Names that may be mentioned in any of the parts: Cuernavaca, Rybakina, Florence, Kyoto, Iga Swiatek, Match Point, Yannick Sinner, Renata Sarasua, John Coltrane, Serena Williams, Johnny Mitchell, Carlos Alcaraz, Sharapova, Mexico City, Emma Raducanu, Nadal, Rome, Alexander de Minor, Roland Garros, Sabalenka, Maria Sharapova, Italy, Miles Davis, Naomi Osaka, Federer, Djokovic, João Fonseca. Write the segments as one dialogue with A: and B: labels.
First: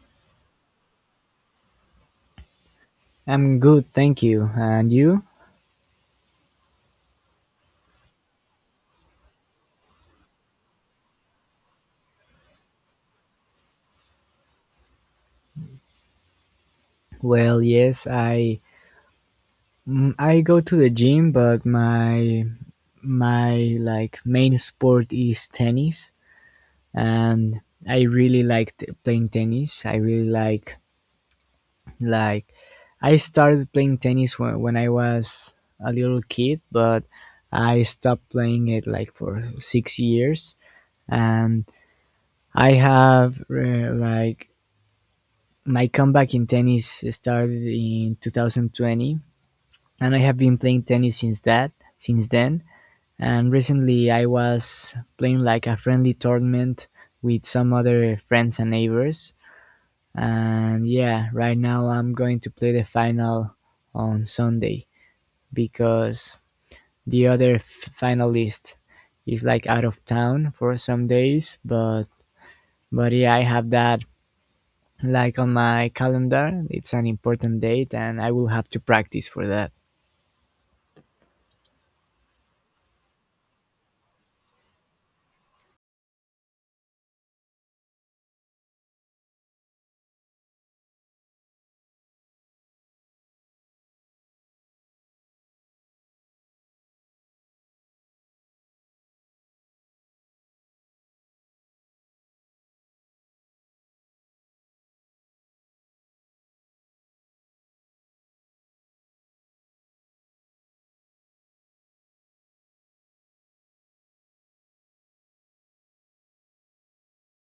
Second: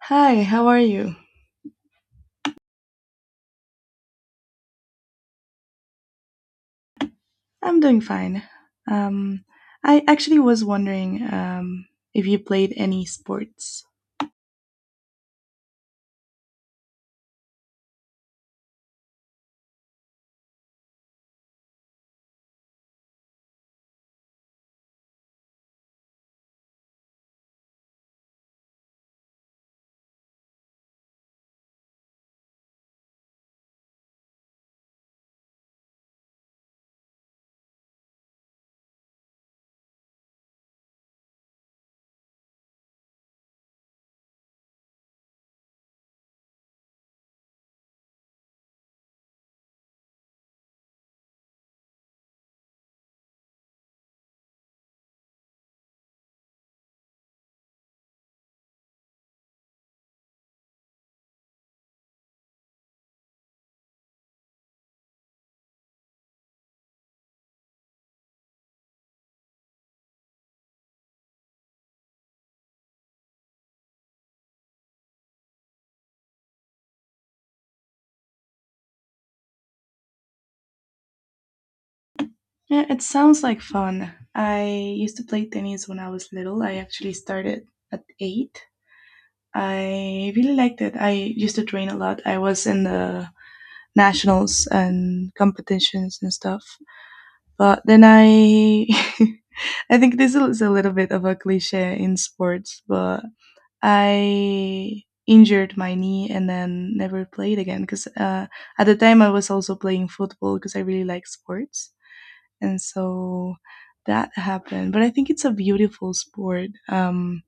A: Hi, how are you?
B: I'm good, thank you. And you?
A: I'm doing fine. Um, I actually was wondering if you played any sports.
B: Well, yes, I go to the gym, but my like main sport is tennis, and I really like playing tennis. I really like like I started playing tennis when I was a little kid, but I stopped playing it like for 6 years and I have like my comeback in tennis started in 2020, and I have been playing tennis since then. And recently, I was playing like a friendly tournament with some other friends and neighbors. And yeah, right now I'm going to play the final on Sunday because the other finalist is like out of town for some days. But yeah, I have that like on my calendar. It's an important date, and I will have to practice for that.
A: Yeah, it sounds like fun. I used to play tennis when I was little. I actually started at eight. I really liked it. I used to train a lot. I was in the nationals and competitions and stuff. But I think this is a little bit of a cliche in sports, but I injured my knee and then never played again because at the time I was also playing football because I really like sports, and so that happened. But I think it's a beautiful sport.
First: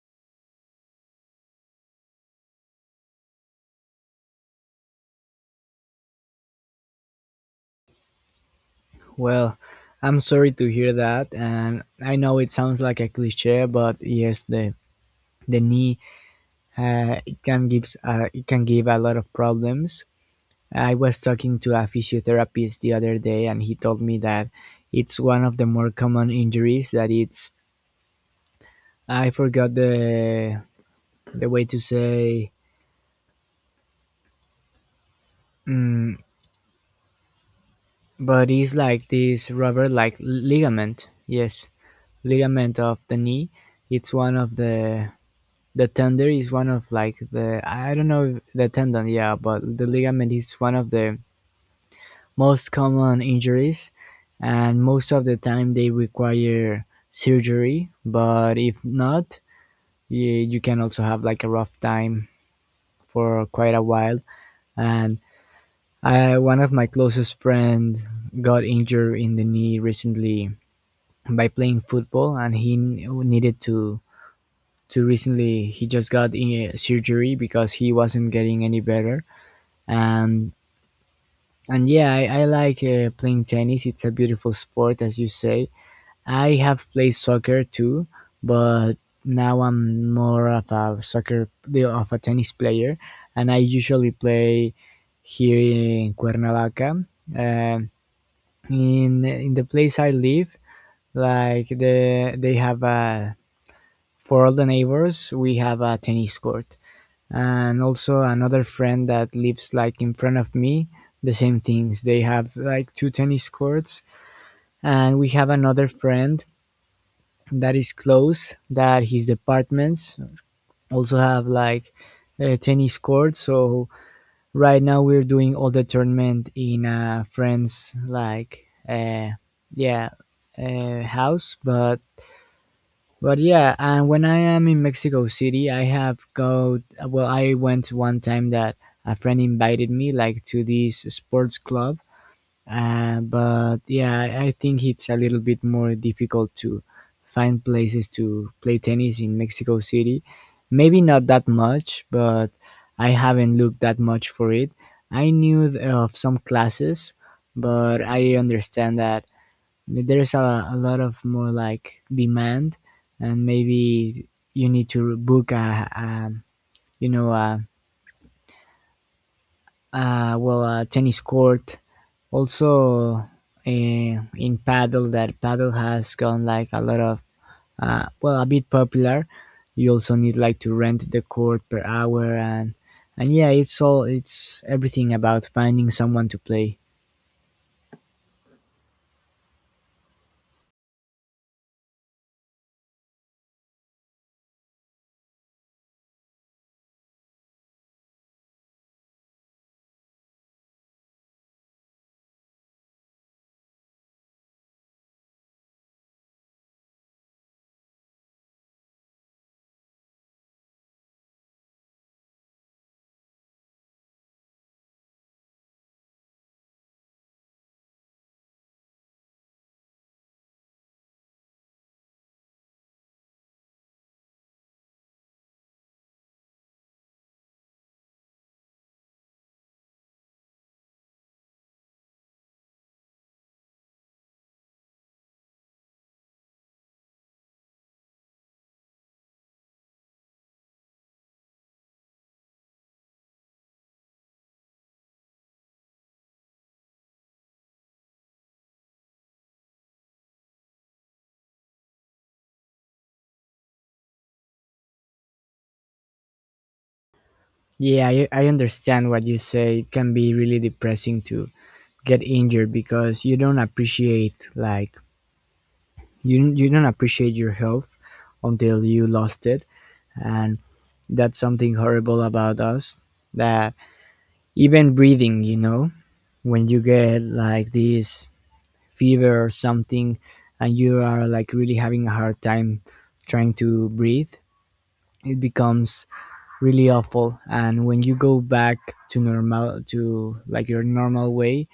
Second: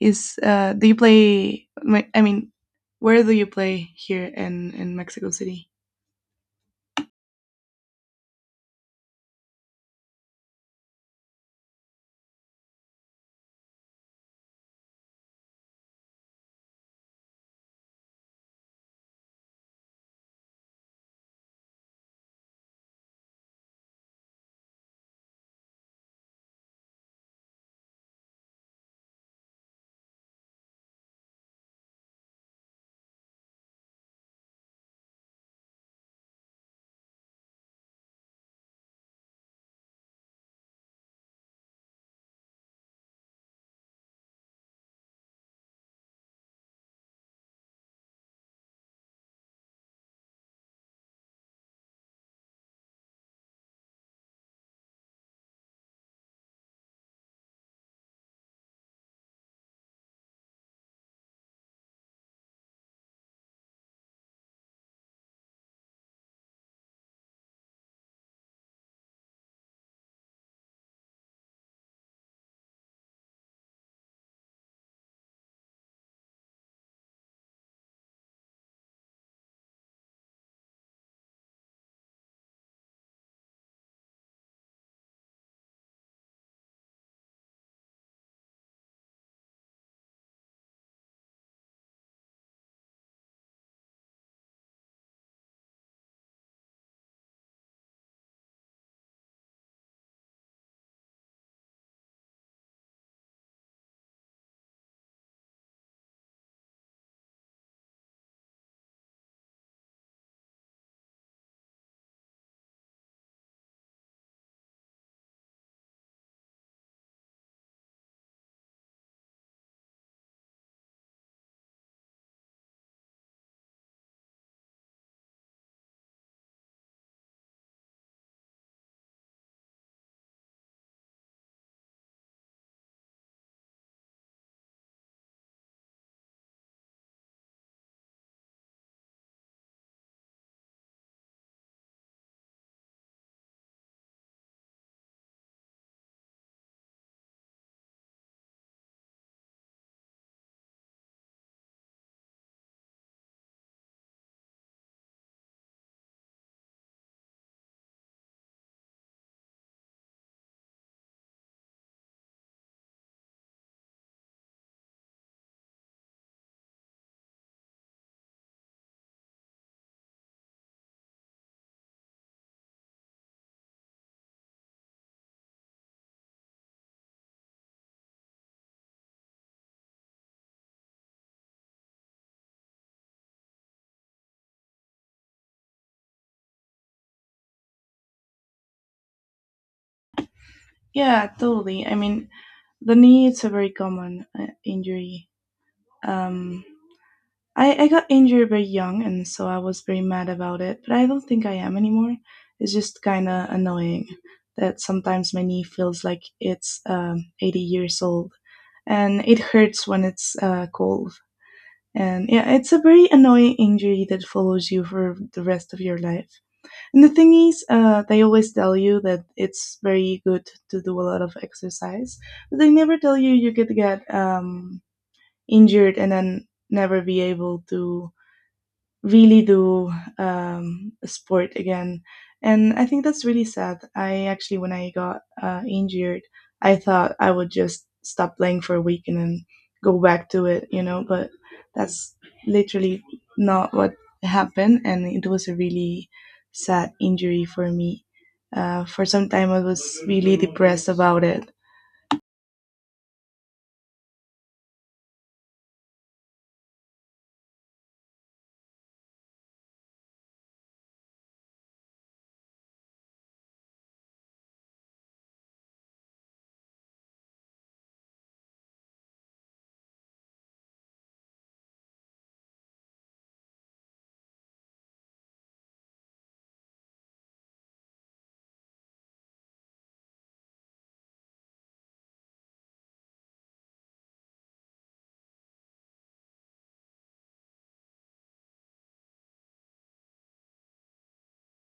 A: Is Do you play? I mean, where do you play here in Mexico City?
B: Well, I'm sorry to hear that, and I know it sounds like a cliche, but yes, the knee, it can give a lot of problems. I was talking to a physiotherapist the other day, and he told me that it's one of the more common injuries. That it's, I forgot the way to say, mm, but it's like this rubber like ligament. Yes, ligament of the knee. It's one of the— the tender is one of like the, I don't know the tendon, yeah, but the ligament is one of the most common injuries, and most of the time they require surgery. But if not, you can also have like a rough time for quite a while. And one of my closest friends got injured in the knee recently by playing football, and he needed to— to recently he just got in surgery because he wasn't getting any better, and and yeah, I like playing tennis. It's a beautiful sport, as you say. I have played soccer too, but now I'm more of a tennis player, and I usually play here in Cuernavaca. Um in the place I live, like they have a— for all the neighbors we have a tennis court, and also another friend that lives like in front of me, the same things, they have like two tennis courts. And we have another friend that is close, that his departments also have like a tennis court. So right now we're doing all the tournament in a friend's like yeah house. But yeah, and when I am in Mexico City, I have go. Well, I went one time that a friend invited me like to this sports club. But yeah, I think it's a little bit more difficult to find places to play tennis in Mexico City. Maybe not that much, but I haven't looked that much for it. I knew of some classes, but I understand that, I mean, there's a lot of more like demand, and maybe you need to book a— you know a, a, well, a tennis court. Also, uh, in paddle— that paddle has gone like a lot of, well, a bit popular. You also need like to rent the court per hour, and yeah, it's everything about finding someone to play.
A: Yeah, totally. I mean, the knee it's a very common injury. Um, I got injured very young, and so I was very mad about it. But I don't think I am anymore. It's just kind of annoying that sometimes my knee feels like it's 80 years old, and it hurts when it's cold. And yeah, it's a very annoying injury that follows you for the rest of your life. And the thing is, they always tell you that it's very good to do a lot of exercise, but they never tell you you could get injured and then never be able to really do sport again. And I think that's really sad. I actually, when I got injured, I thought I would just stop playing for a week and then go back to it, you know, but that's literally not what happened. And it was a really sad injury for me. For some time, I was really depressed about it.
B: Yeah, I understand what you say. It can be really depressing to get injured because you don't appreciate like— you don't appreciate your health until you lost it. And that's something horrible about us, that even breathing, when you get like this fever or something and you are like really having a hard time trying to breathe, it becomes really awful. And when you go back to normal, to like your normal way,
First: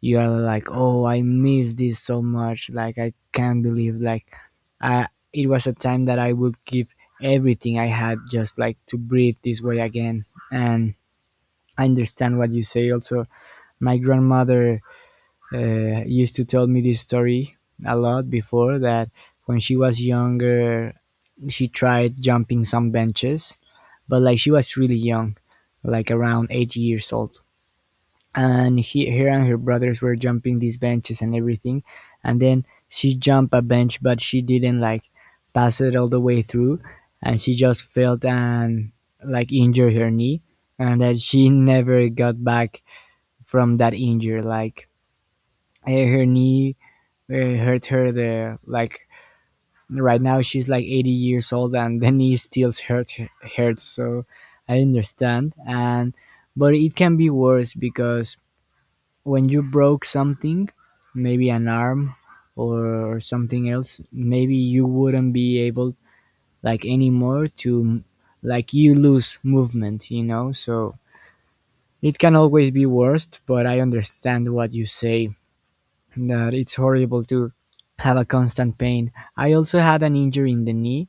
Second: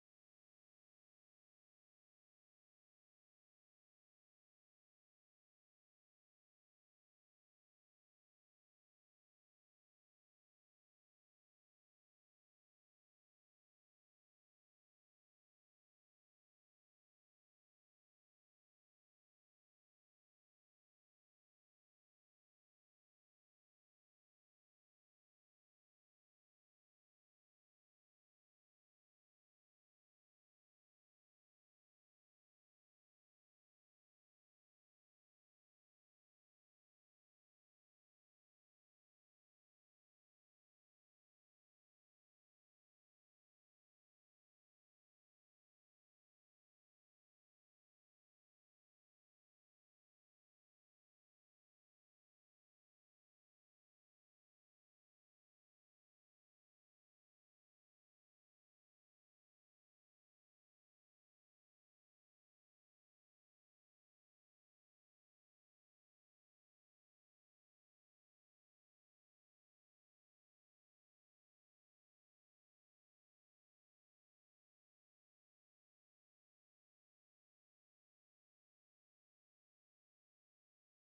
B: you are like, oh, I miss this so much, like I can't believe like, I— it was a time that I would give everything I had just like to breathe this way again. And I understand what you say also. My grandmother used to tell me this story a lot before, that when she was younger, she tried jumping some benches, but like she was really young, like around 8 years old, and her and her brothers were jumping these benches and everything, and then she jumped a bench but she didn't like pass it all the way through, and she just fell and like injured her knee. And that she never got back from that injury, like, her knee hurt her the like— right now she's like 80 years old and the knee still hurts. So I understand. And but it can be worse because when you broke something, maybe an arm or something else, maybe you wouldn't be able like anymore to— like you lose movement, you know? So it can always be worst, but I understand what you say, that it's horrible to have a constant pain. I also had an injury in the knee,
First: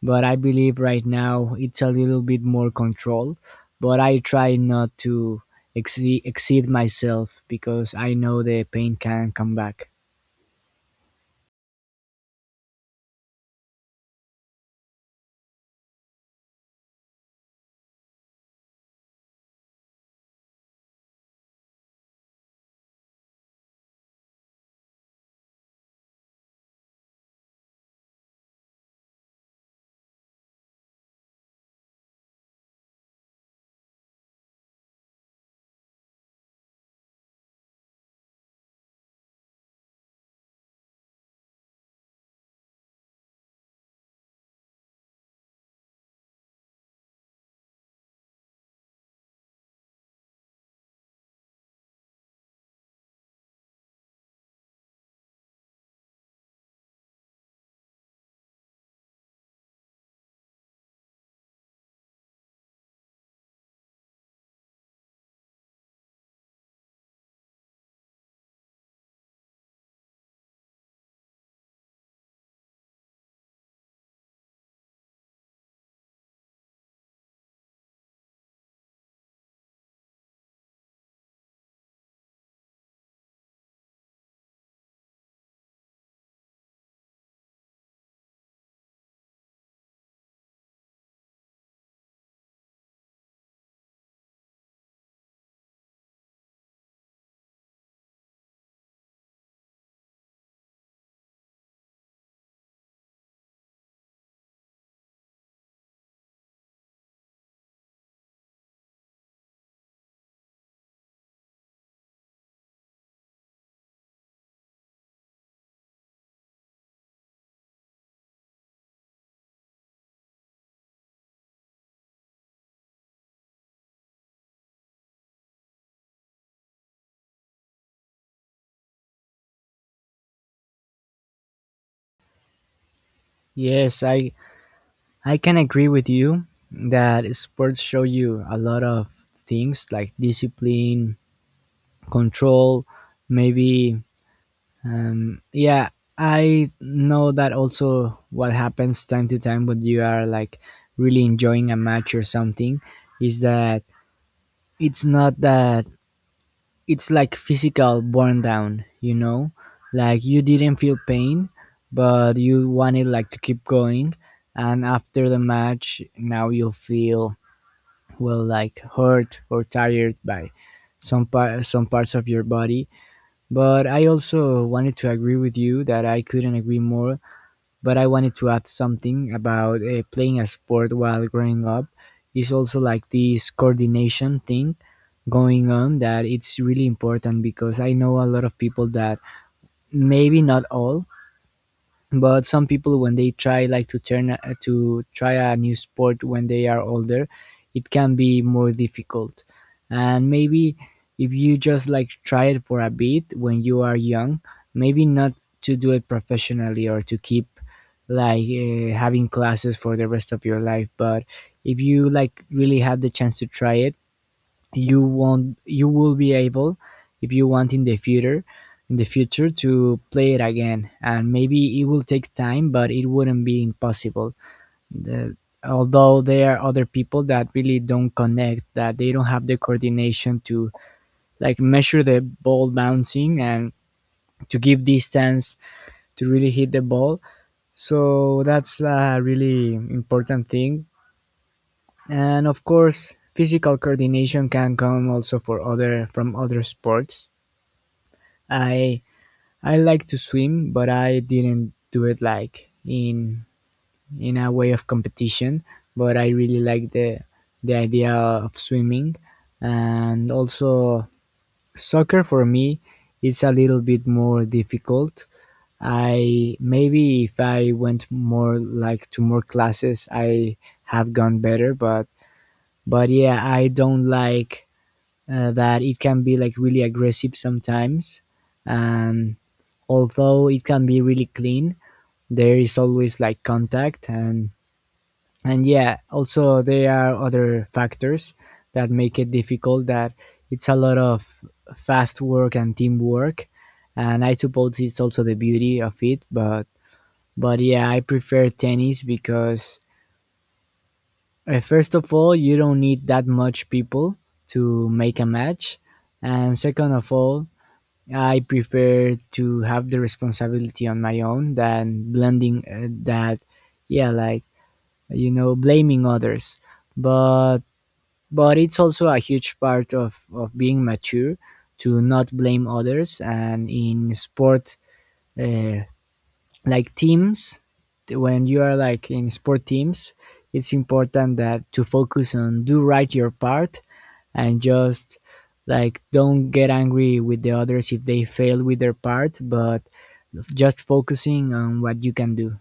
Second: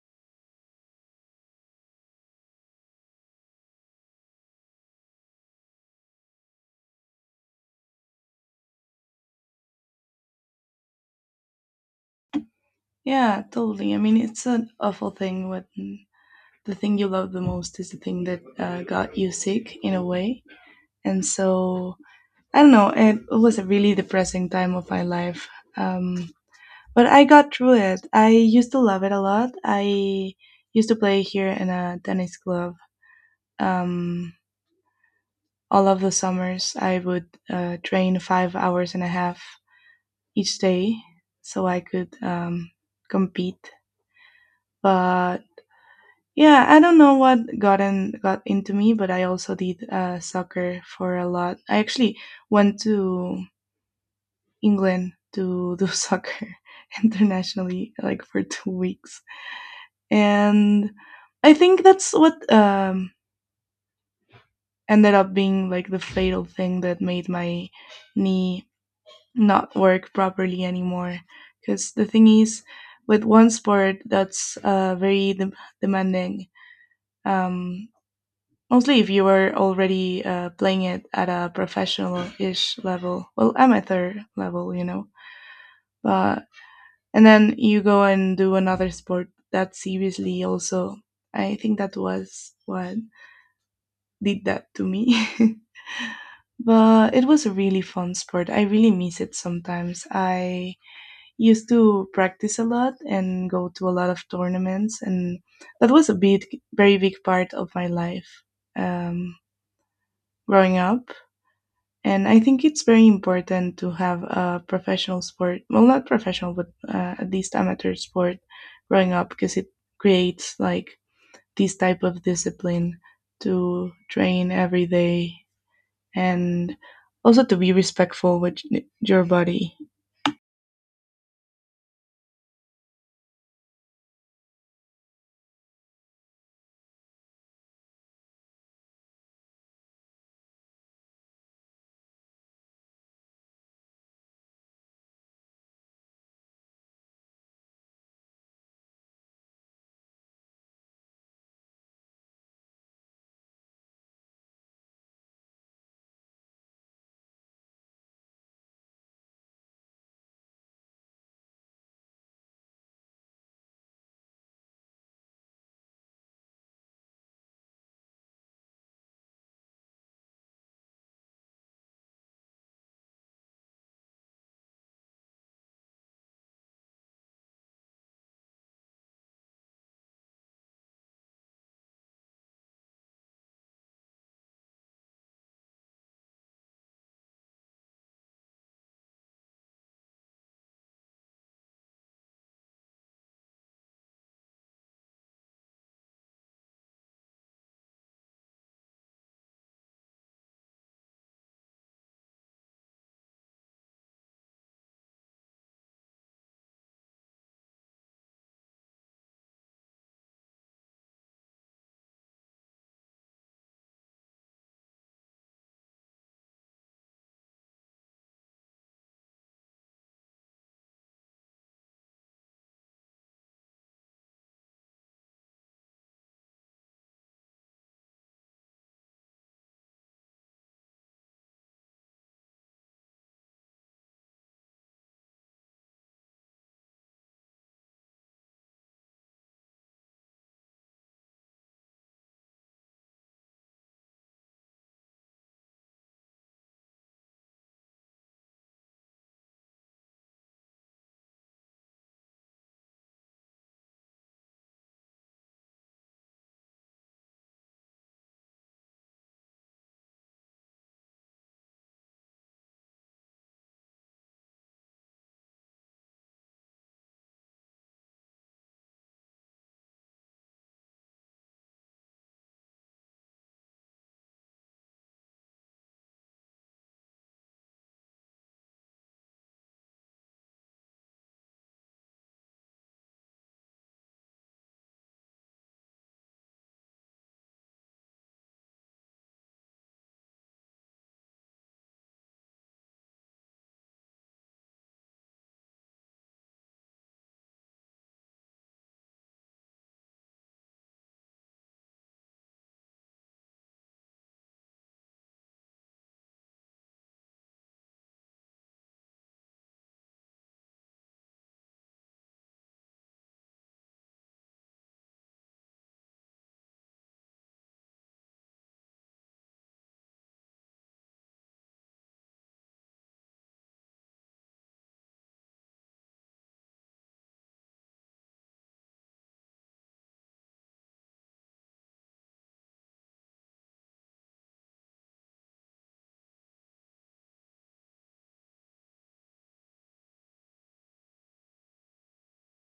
B: but I believe right now it's a little bit more controlled. But I try not to exceed myself because I know the pain can come back.
A: Yeah, totally. I mean, it's an awful thing when the thing you love the most is the thing that got you sick in a way. And so, I don't know, it was a really depressing time of my life. Um, but I got through it. I used to love it a lot. I used to play here in a tennis club. Um, all of the summers, I would train 5 hours and a half each day so I could compete. But yeah, I don't know what got into me, but I also did soccer for a lot. I actually went to England to do soccer internationally, like for 2 weeks, and I think that's what ended up being like the fatal thing that made my knee not work properly anymore. Because the thing is, with one sport that's uh, very demanding. Um, Mostly if you were already playing it at a professional-ish level, well, amateur level, you know. But and then you go and do another sport that seriously also. I think that was what did that to me. But it was a really fun sport. I really miss it sometimes. I used to practice a lot and go to a lot of tournaments, and that was a very big part of my life um, growing up. And I think it's very important to have a professional sport, well, not professional, but at least amateur sport growing up because it creates like this type of discipline to train every day and also to be respectful with your body.
B: Yes, I can agree with you that sports show you a lot of things, like discipline, control, maybe. Yeah, I know that also what happens time to time when you are like really enjoying a match or something is that— it's not that, it's like physical burn down, you know? Like you didn't feel pain, but you wanted like to keep going, and after the match now you feel well like hurt or tired by some parts of your body. But I also wanted to agree with you that I couldn't agree more, but I wanted to add something about playing a sport while growing up. It's also like this coordination thing going on, that it's really important, because I know a lot of people that, maybe not all, but some people, when they try like to to try a new sport when they are older, it can be more difficult. And maybe if you just like try it for a bit when you are young, maybe not to do it professionally or to keep like having classes for the rest of your life, but if you like really have the chance to try it, you will be able, if you want in the future, to play it again. And maybe it will take time, but it wouldn't be impossible. the, Although, there are other people that really don't connect, that they don't have the coordination to like measure the ball bouncing, and to give distance to really hit the ball. So that's a really important thing. And of course physical coordination can come also for other— from other sports. I I like to swim, but I didn't do it like in— in a way of competition. But I really like the idea of swimming. And also soccer for me is a little bit more difficult. I— maybe if I went more like to more classes, I have gone better. But yeah, I don't like that it can be like really aggressive sometimes. And although it can be really clean, there is always like contact. And yeah, also there are other factors that make it difficult. That it's a lot of fast work and teamwork, and I suppose it's also the beauty of it. But yeah, I prefer tennis because, first of all, you don't need that much people to make a match, and second of all, I prefer to have the responsibility on my own than blending that, yeah, like, you know, blaming others. But but it's also a huge part of being mature to not blame others. And in sport, uh, like teams, when you are like in sport teams, it's important that to focus on do right your part, and just like don't get angry with the others if they fail with their part, but just focusing on what you can do.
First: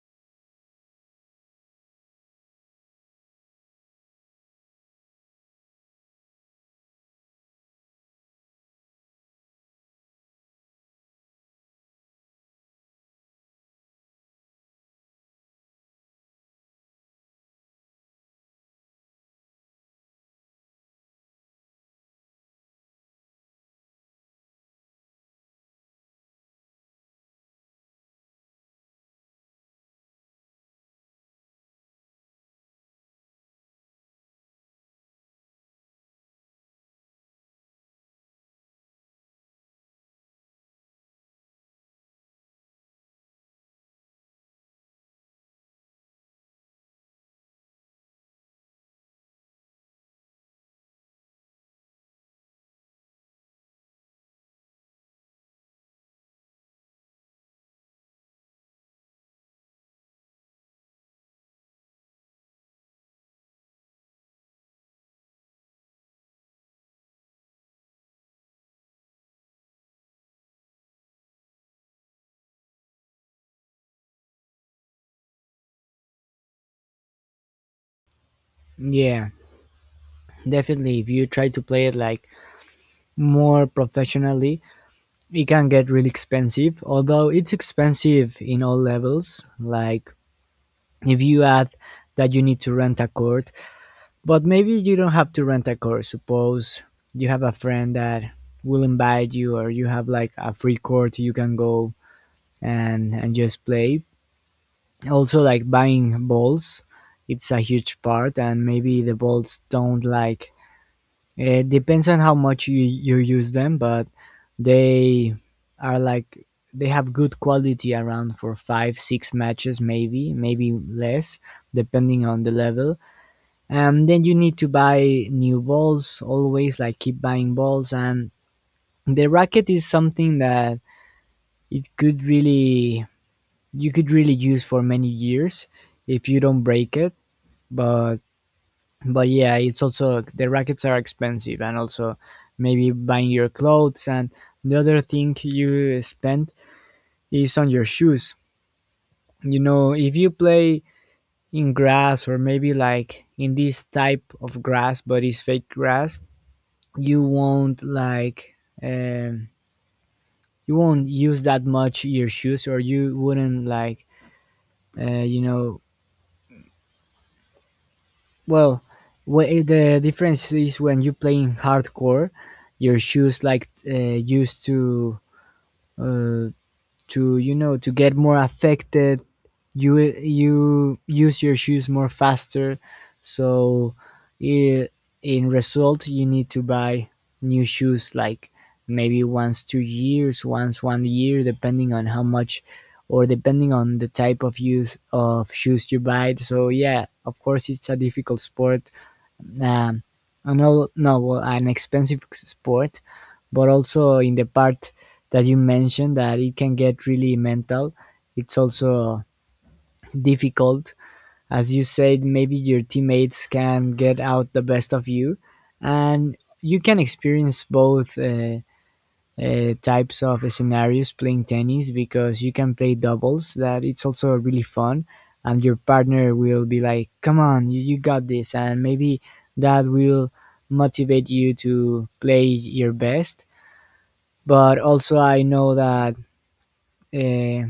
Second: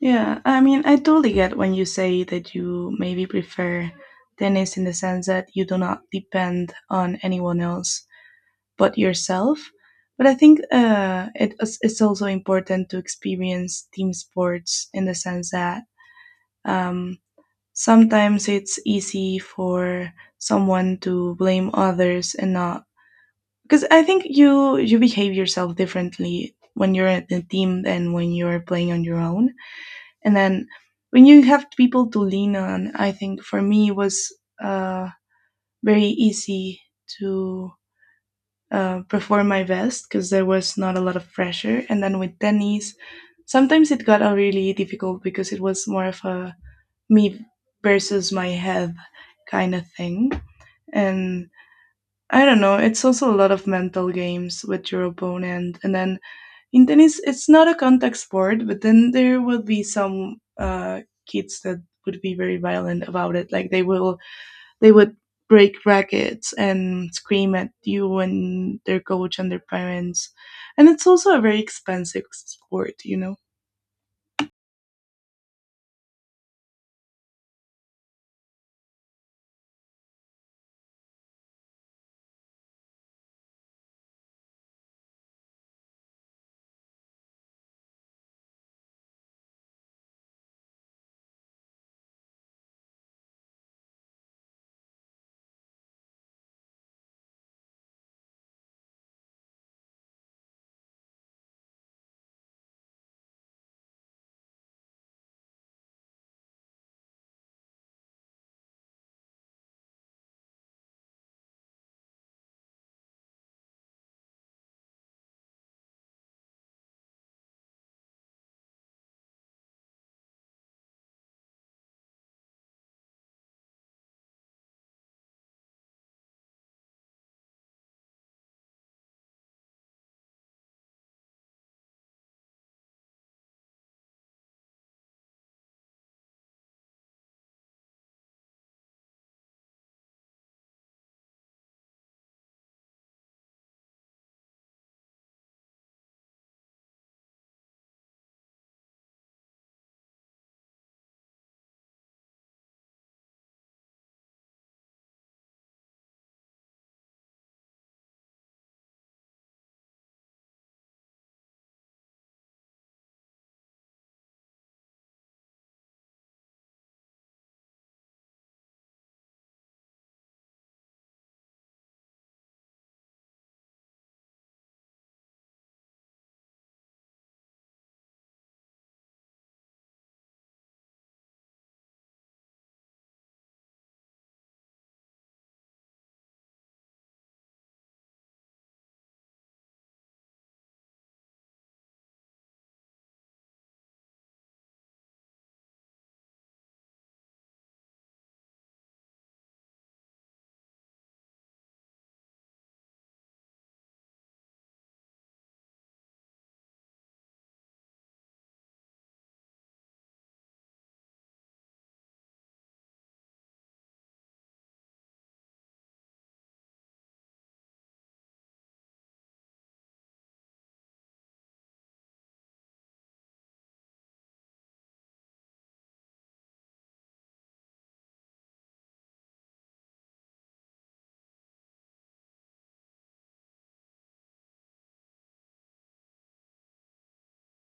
A: Yeah, I mean, I totally get when you say that you maybe prefer tennis in the sense that you do not depend on anyone else but yourself. But I think it's also important to experience team sports in the sense that um, sometimes it's easy for someone to blame others and not because I think you behave yourself differently when you're in a team than when you're playing on your own, and then when you have people to lean on, I think for me it was uh, very easy to perform my best because there was not a lot of pressure. And then with tennis, sometimes it got really difficult because it was more of a me versus my head kind of thing. And I don't know, it's also a lot of mental games with your opponent. And then in tennis it's not a contact sport, but then there will be some kids that would be very violent about it, like they would break rackets and scream at you and their coach and their parents, and it's also a very expensive sport, you know.
B: Yeah, definitely, if you try to play it like more professionally, it can get really expensive, although it's expensive in all levels, like if you add that you need to rent a court. But maybe you don't have to rent a car. Suppose you have a friend that will invite you, or you have like a free court you can go and just play. Also, like buying balls, it's a huge part, and maybe the balls don't like— It depends on how much you use them, but they are like they have good quality around for 5 6 matches maybe maybe less depending on the level. Then you need to buy new balls, always like keep buying balls. And the racket is something that it could really you could really use for many years if you don't break it. But but yeah, it's also the rackets are expensive, and also maybe buying your clothes. And the other thing you spend is on your shoes. You know, if you play in grass, or maybe like in this type of grass but it's fake grass, you won't like, um, you won't use that much your shoes, or you wouldn't like, uh, you know well the difference is when you play in hardcore, your shoes like used to uh, to, you know, to get more affected. You use your shoes more faster. So, i- in result, you need to buy new shoes like maybe once 2 years, once 1 year, depending on how much, or depending on the type of use of shoes you buy. So yeah, of course, it's a difficult sport. Um, an all no well, An expensive sport, but also in the part that you mentioned that it can get really mental. It's also difficult, as you said. Maybe your teammates can get out the best of you, and you can experience both. Types of scenarios playing tennis because you can play doubles that it's also really fun, and your partner will be like, come on you got this. And maybe that will motivate you to play your best. But also, I know that, uh,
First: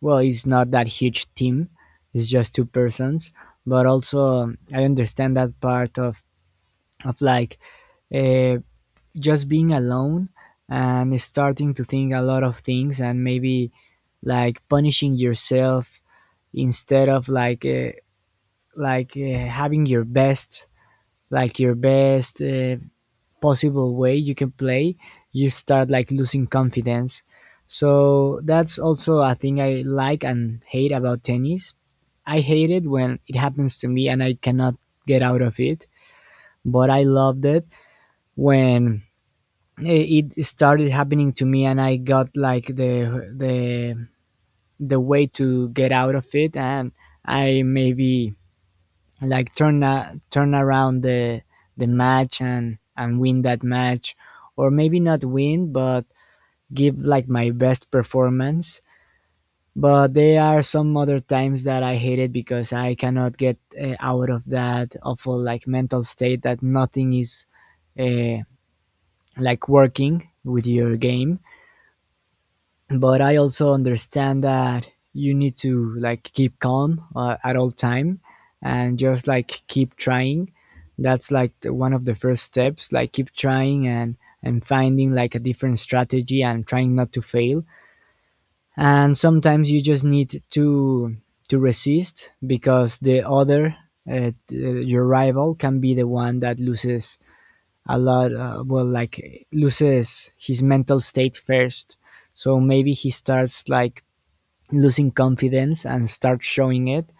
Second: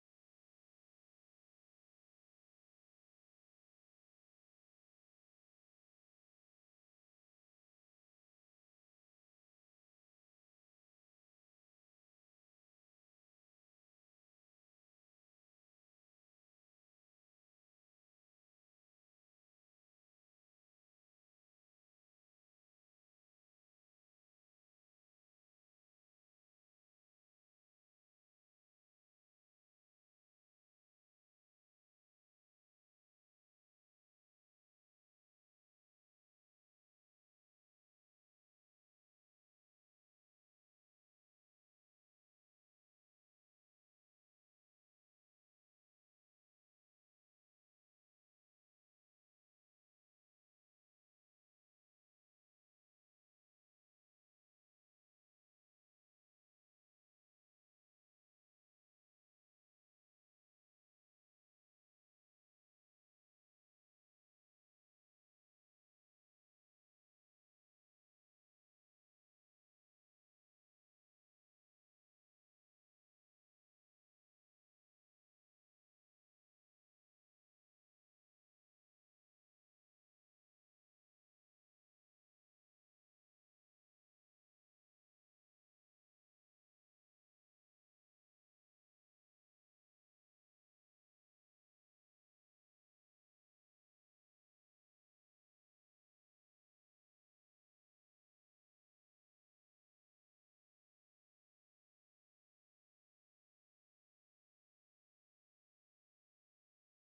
B: well, it's not that huge team, it's just two persons. But also, I understand that part of of like uh, just being alone and starting to think a lot of things and maybe like punishing yourself instead of like having your best, like your best possible way you can play. You start like losing confidence. So that's also a thing I like and hate about tennis. I hate it when it happens to me and I cannot get out of it. But I loved it when it started happening to me and I got like the way to get out of it, and I maybe like turn around the match, and win that match, or maybe not win but give like my best performance. But there are some other times that I hate it because I cannot get out of that awful like mental state that nothing is uh, like working with your game. But I also understand that you need to like keep calm at all time and just like keep trying. That's like one of the first steps, like keep trying and finding like a different strategy and trying not to fail. And sometimes you just need to resist because the other your rival can be the one that loses a lot well, like loses his mental state first. So maybe he starts like losing confidence and start showing it,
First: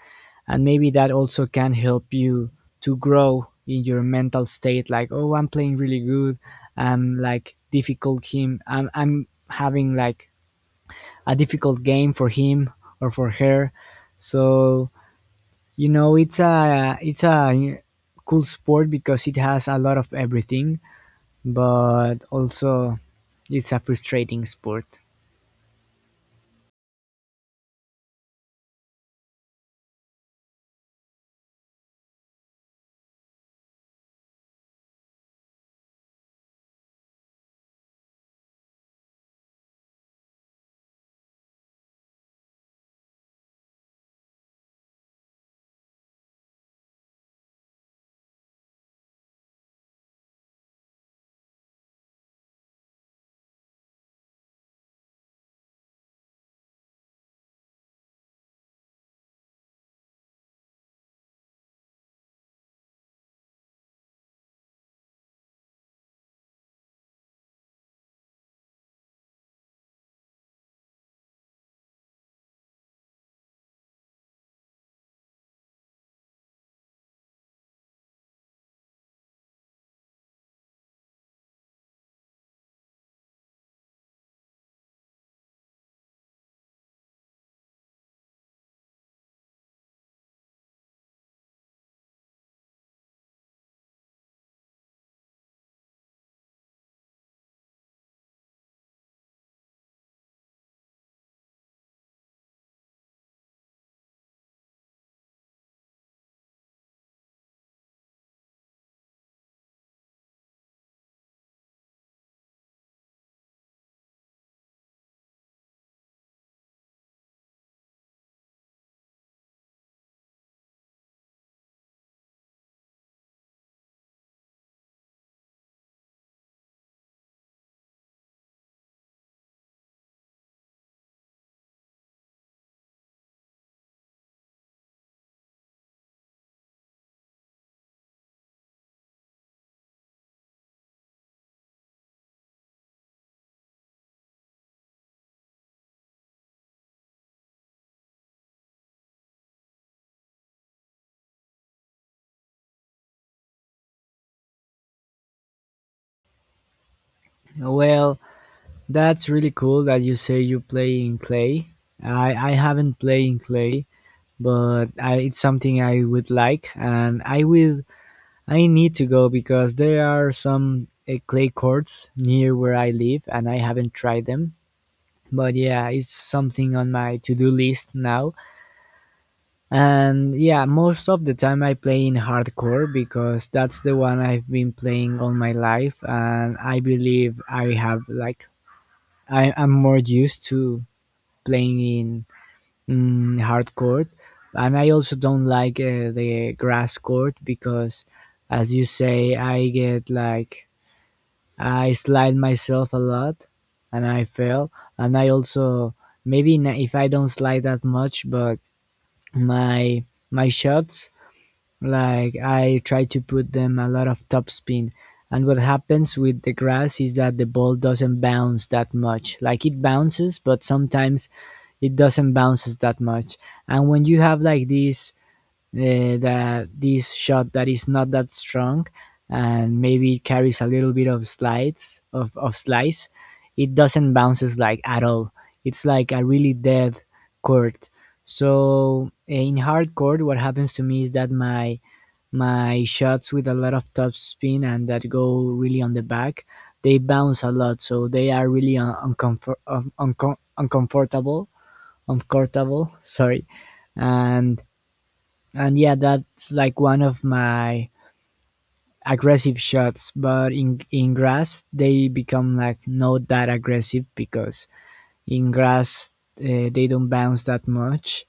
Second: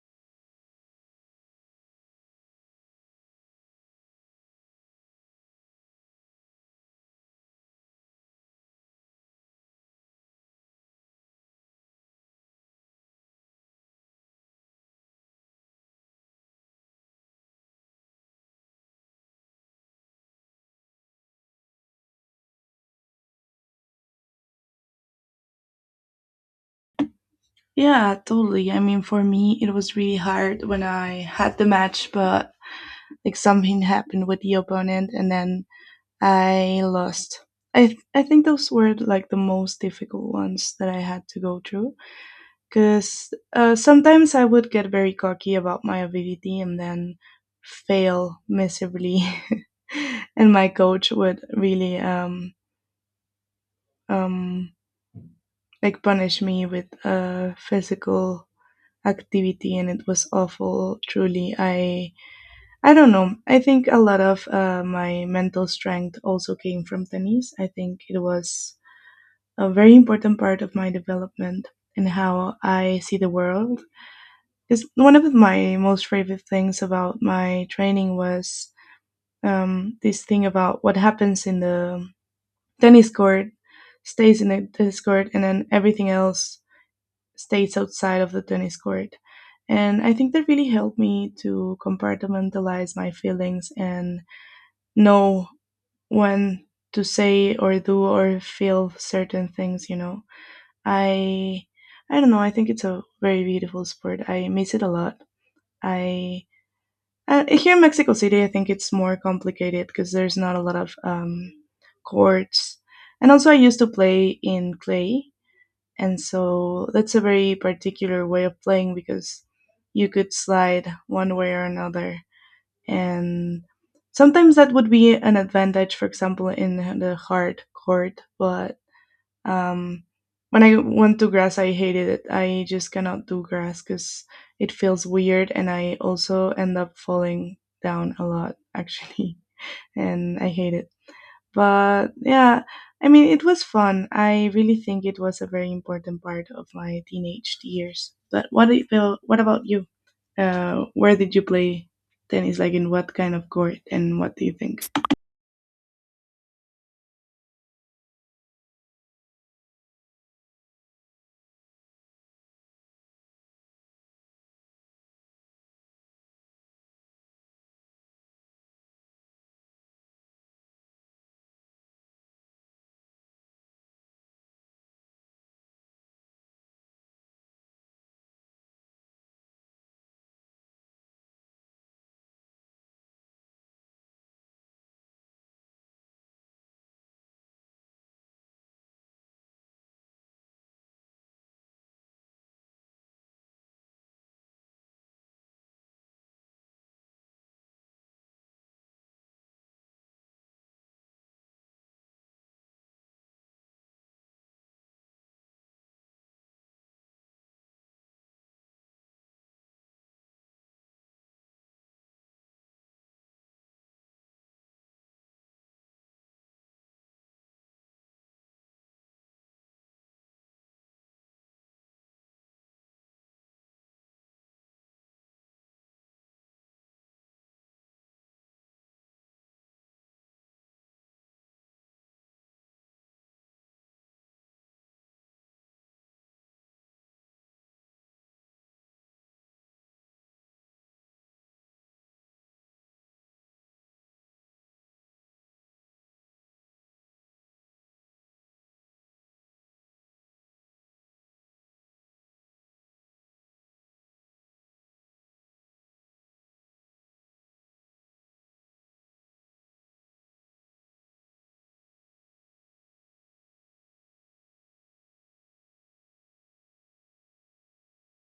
B: and maybe that also can help you to grow in your mental state, like, oh, I'm playing really good, I'm like difficult him, I'm having like a difficult game for him, or for her. So, you know, it's a cool sport because it has a lot of everything, but also it's a frustrating sport.
A: Yeah, totally. I mean, for me, it was really hard when I had the match, but like something happened with the opponent and then I lost. I think those were like the most difficult ones that I had to go through because sometimes I would get very cocky about my ability and then fail miserably. And my coach would really um, like punish me with physical activity, and it was awful, truly. I don't know, I think a lot of my mental strength also came from tennis. I think it was a very important part of my development and how I see the world. Is one of my most favorite things about my training was this thing about what happens in the tennis court stays in the tennis court, and then everything else states outside of the tennis court. And I think that really helped me to compartmentalize my feelings and know when to say or do or feel certain things, you know. I I don't know, I think it's a very beautiful sport. I miss it a lot. I Here in Mexico City, I think it's more complicated because there's not a lot of courts. And also, I used to play in clay, and so that's a very particular way of playing because you could slide one way or another. And sometimes that would be an advantage, for example, in the hard court. But um, when I went to grass, I hated it. I just cannot do grass because it feels weird. And I also end up falling down a lot, actually. And I hate it. But yeah, I mean, it was fun. I really think it was a very important part of my teenage years. But what do you feel, what about you? Where did you play tennis? Like in what kind of court and what do you think?
B: Well, that's really cool that you say you play in clay. I haven't played in clay, but it's something I would like, and I will. I need to go because there are some clay courts near where I live, and I haven't tried them. But yeah, it's something on my to do list now. And yeah, most of the time I play in hardcore because that's the one I've been playing all my life, and I believe I have like, I'm more used to playing in, mm, hard court. And I also don't like the grass court because, as you say, I get like, I slide myself a lot, and I fail. And I also maybe if I don't slide that much, but my my shots, like, I try to put them a lot of topspin. And what happens with the grass is that the ball doesn't bounce that much. Like, it bounces, but sometimes it doesn't bounces that much. And when you have like this, that this shot that is not that strong and maybe carries a little bit of of slice, it doesn't bounces like at all. It's like a really dead chord. So, eh, in hardcore what happens to me is that my shots with a lot of top spin and that go really on the back, they bounce a lot, so they are really uncomfortable, uncomfortable, sorry. and and yeah, that's like one of my aggressive shots. But in grass, they become like not that aggressive because in grass they don't bounce that much.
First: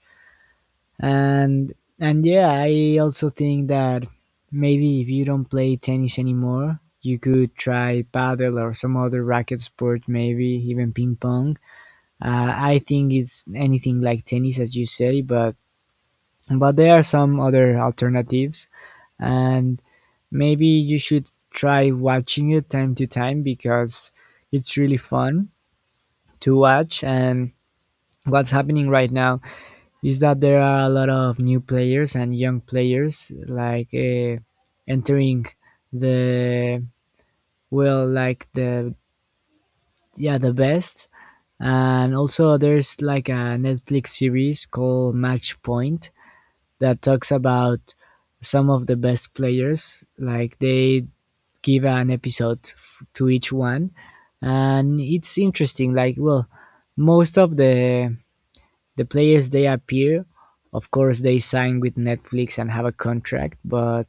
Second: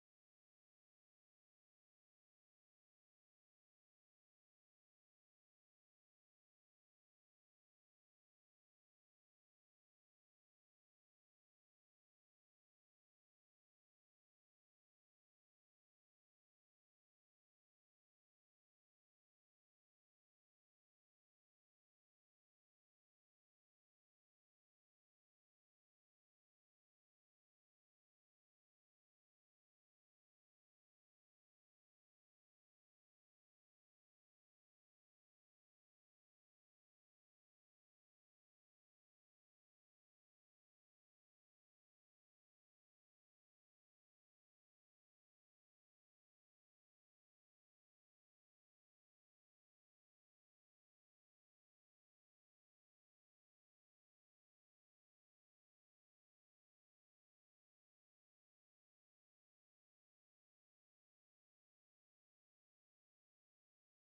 B: And and yeah, I also think that maybe if you don't play tennis anymore, you could try paddle or some other racket sport, maybe even ping pong. I think it's anything like tennis, as you say, but there are some other alternatives. And maybe you should try watching it time to time because it's really fun to watch. And what's happening right now is that there are a lot of new players and young players like entering the, well, like the, yeah, the best. And also, there's like a Netflix series called Match Point that talks about some of the best players. Like, they give an episode to each one, and it's interesting. Like, well, most of the players, they appear, of course they sign with Netflix and have a contract,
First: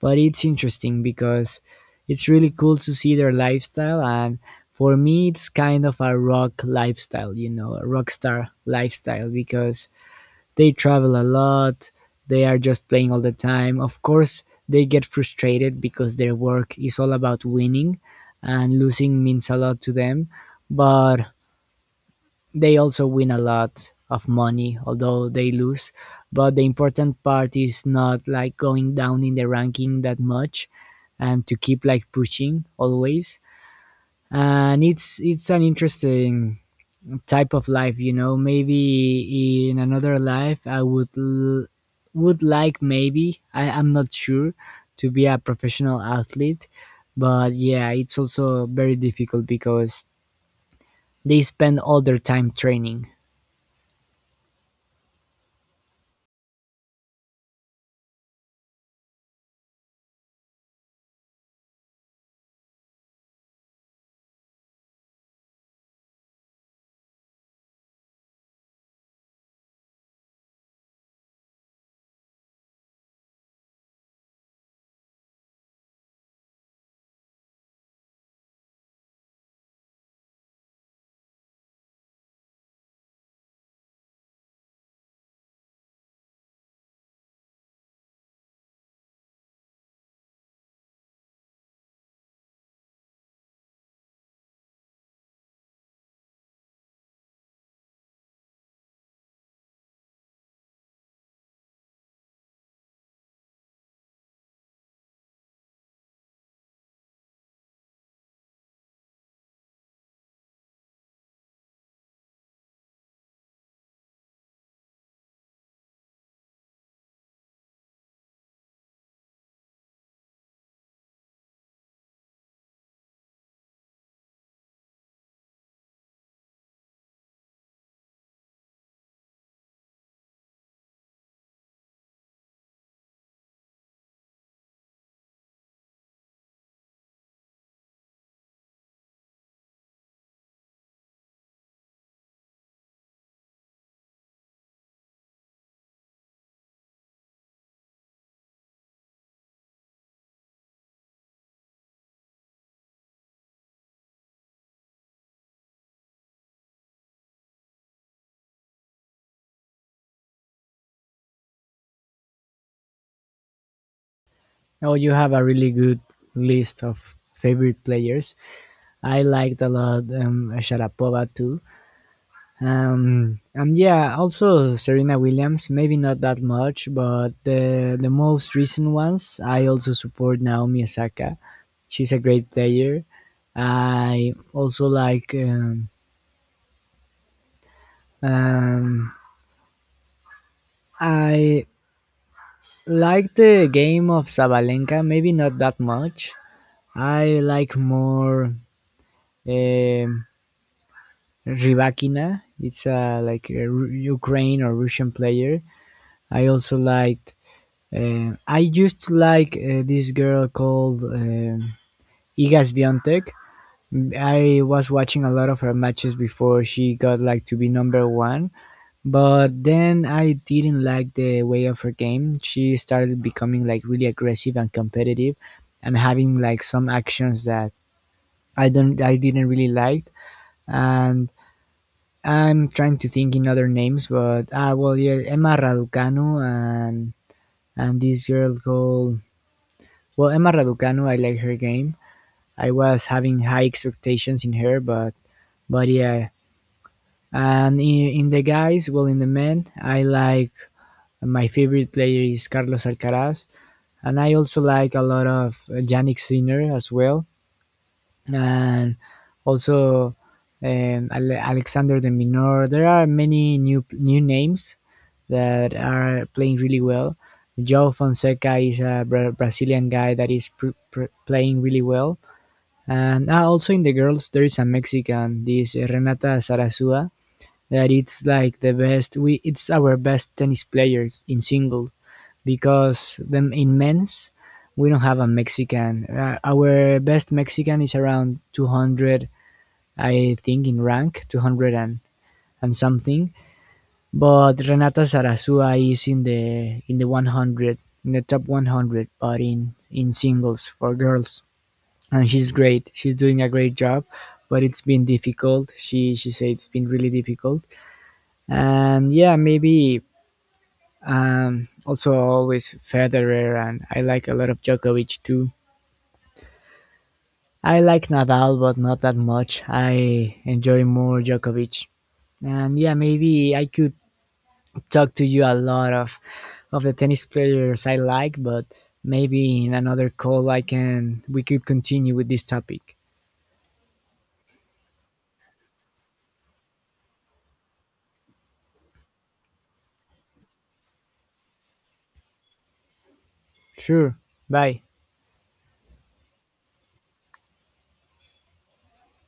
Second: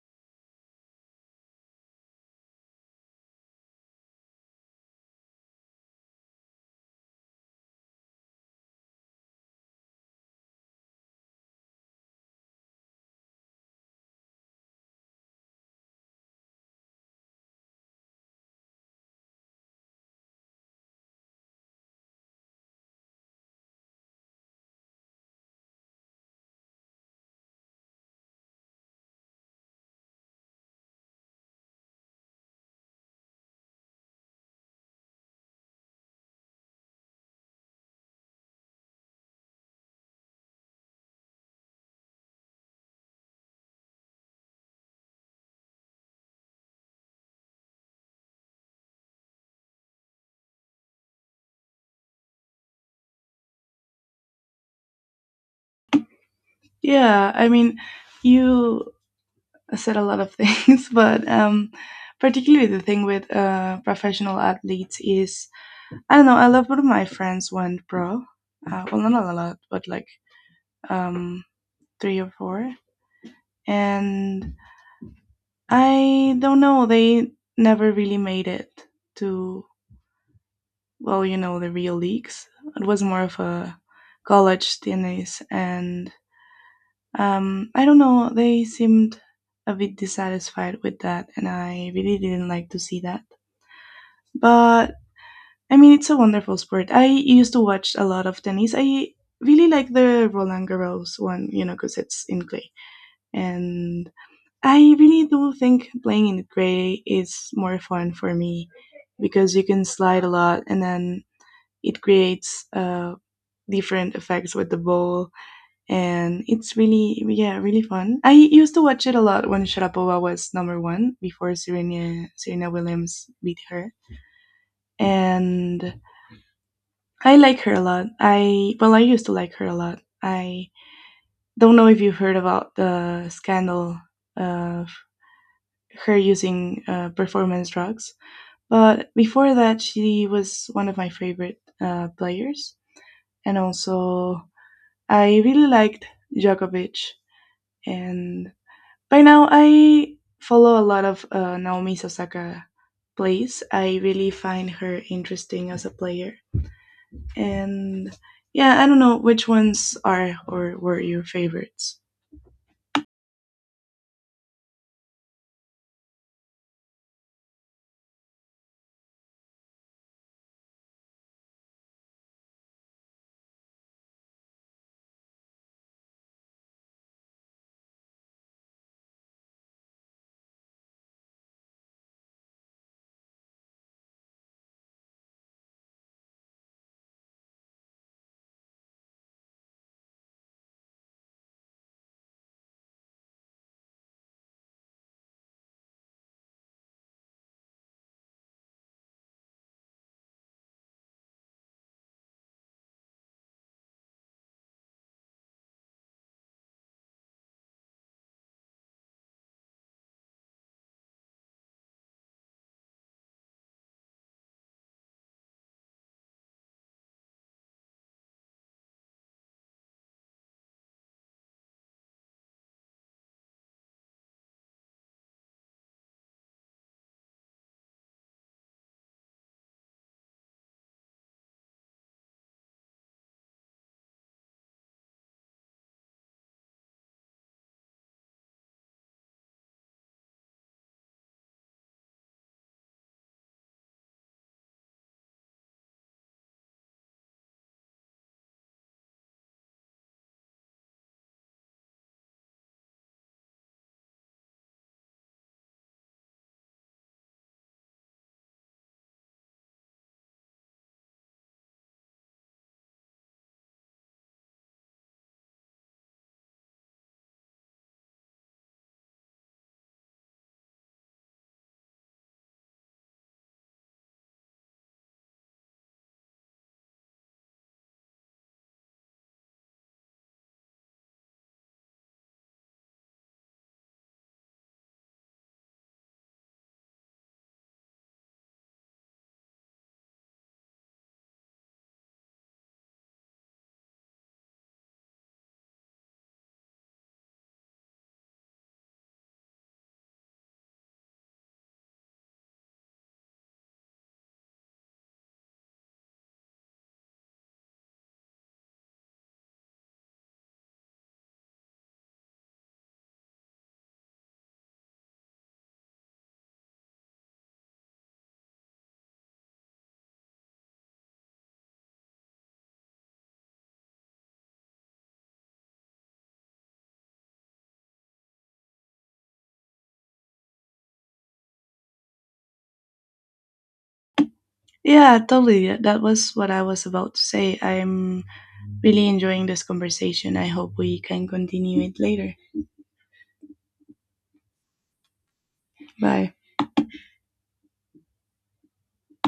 B: but it's interesting because it's really cool to see their lifestyle. And for me, it's kind of a rock lifestyle, you know, a rock star lifestyle, because they travel a lot, they are just playing all the time. Of course they get frustrated because their work is all about winning, and losing means a lot to them. But they also win a lot of money although they lose, but the important part is not like going down in the ranking that much, and to keep like pushing always. And it's an interesting type of life, you know. Maybe in another life I would like, maybe I'm not sure, to be a professional athlete. But yeah, it's also very difficult because they spend all their time training.
A: Yeah, I mean, you said a lot of things, but particularly the thing with professional athletes is I don't know. A lot of my friends went pro. Well, not a lot, but like um, three or four. And I don't know. They never really made it to, well, you know, the real leagues. It was more of a college tennis, and I don't know. They seemed a bit dissatisfied with that, and I really didn't like to see that. But I mean, it's a wonderful sport. I used to watch a lot of tennis. I really like the Roland Garros one, you know, because it's in clay, and I really do think playing in the gray is more fun for me because you can slide a lot and then it creates different effects with the ball, and it's really, yeah, really fun. I used to watch it a lot when Sharapova was number one before Serena Williams beat her, and I like her a lot. I, well, I used to like her a lot. I don't know if you've heard about the scandal of her using performance drugs. But before that, she was one of my favorite players. And also, I really liked Djokovic. And by now, I follow a lot of Naomi Osaka plays. I really find her interesting as a player. And yeah, I don't know which ones are or were your favorites.
B: Oh, you have a really good list of favorite players. I liked a lot, Sharapova too. And yeah, also Serena Williams. Maybe not that much, but the most recent ones. I also support Naomi Osaka. She's a great player. I also like, um, I like the game of Sabalenka. Maybe not that much. I like more, um, Rybakina. It's like a Ukraine or Russian player. I also liked, um, I used to like this girl called, Iga Swiatek. I was watching a lot of her matches before she got like to be number one, but then I didn't like the way of her game. She started becoming like really aggressive and competitive, and having like some actions that I didn't really like. And I'm trying to think in other names, but, ah, well, yeah, Emma Raducanu, and this girl called, well, Emma Raducanu, I like her game. I was having high expectations in her, but yeah. And in the guys, well, in the men, I like, my favorite player is Carlos Alcaraz, and I also like a lot of Yannick Sinner as well, and also, Alexander de Minor. There are many new names that are playing really well. João Fonseca is a Brazilian guy that is playing really well. And, ah, also in the girls, there is a Mexican, this, eh, Renata Sarasua, that it's like the best. We It's our best tennis players in single because them in men's we don't have a Mexican. Our best Mexican is around 200, I think, in rank 200 and something. But Renata Sarasua is in the 100, in the top 100, but in singles for girls. And she's great, she's doing a great job, but it's been difficult. She said it's been really difficult. And yeah, maybe, um, also always Federer, and I like a lot of Djokovic too. I like Nadal but not that much, I enjoy more Djokovic. And yeah, maybe I could talk to you a lot of the tennis players I like, but maybe in another call I can we could continue with this topic.
A: Yeah, totally. That was what I was about to say. I'm really enjoying this conversation. I hope we can continue it later.
B: Sure, bye.
A: Bye.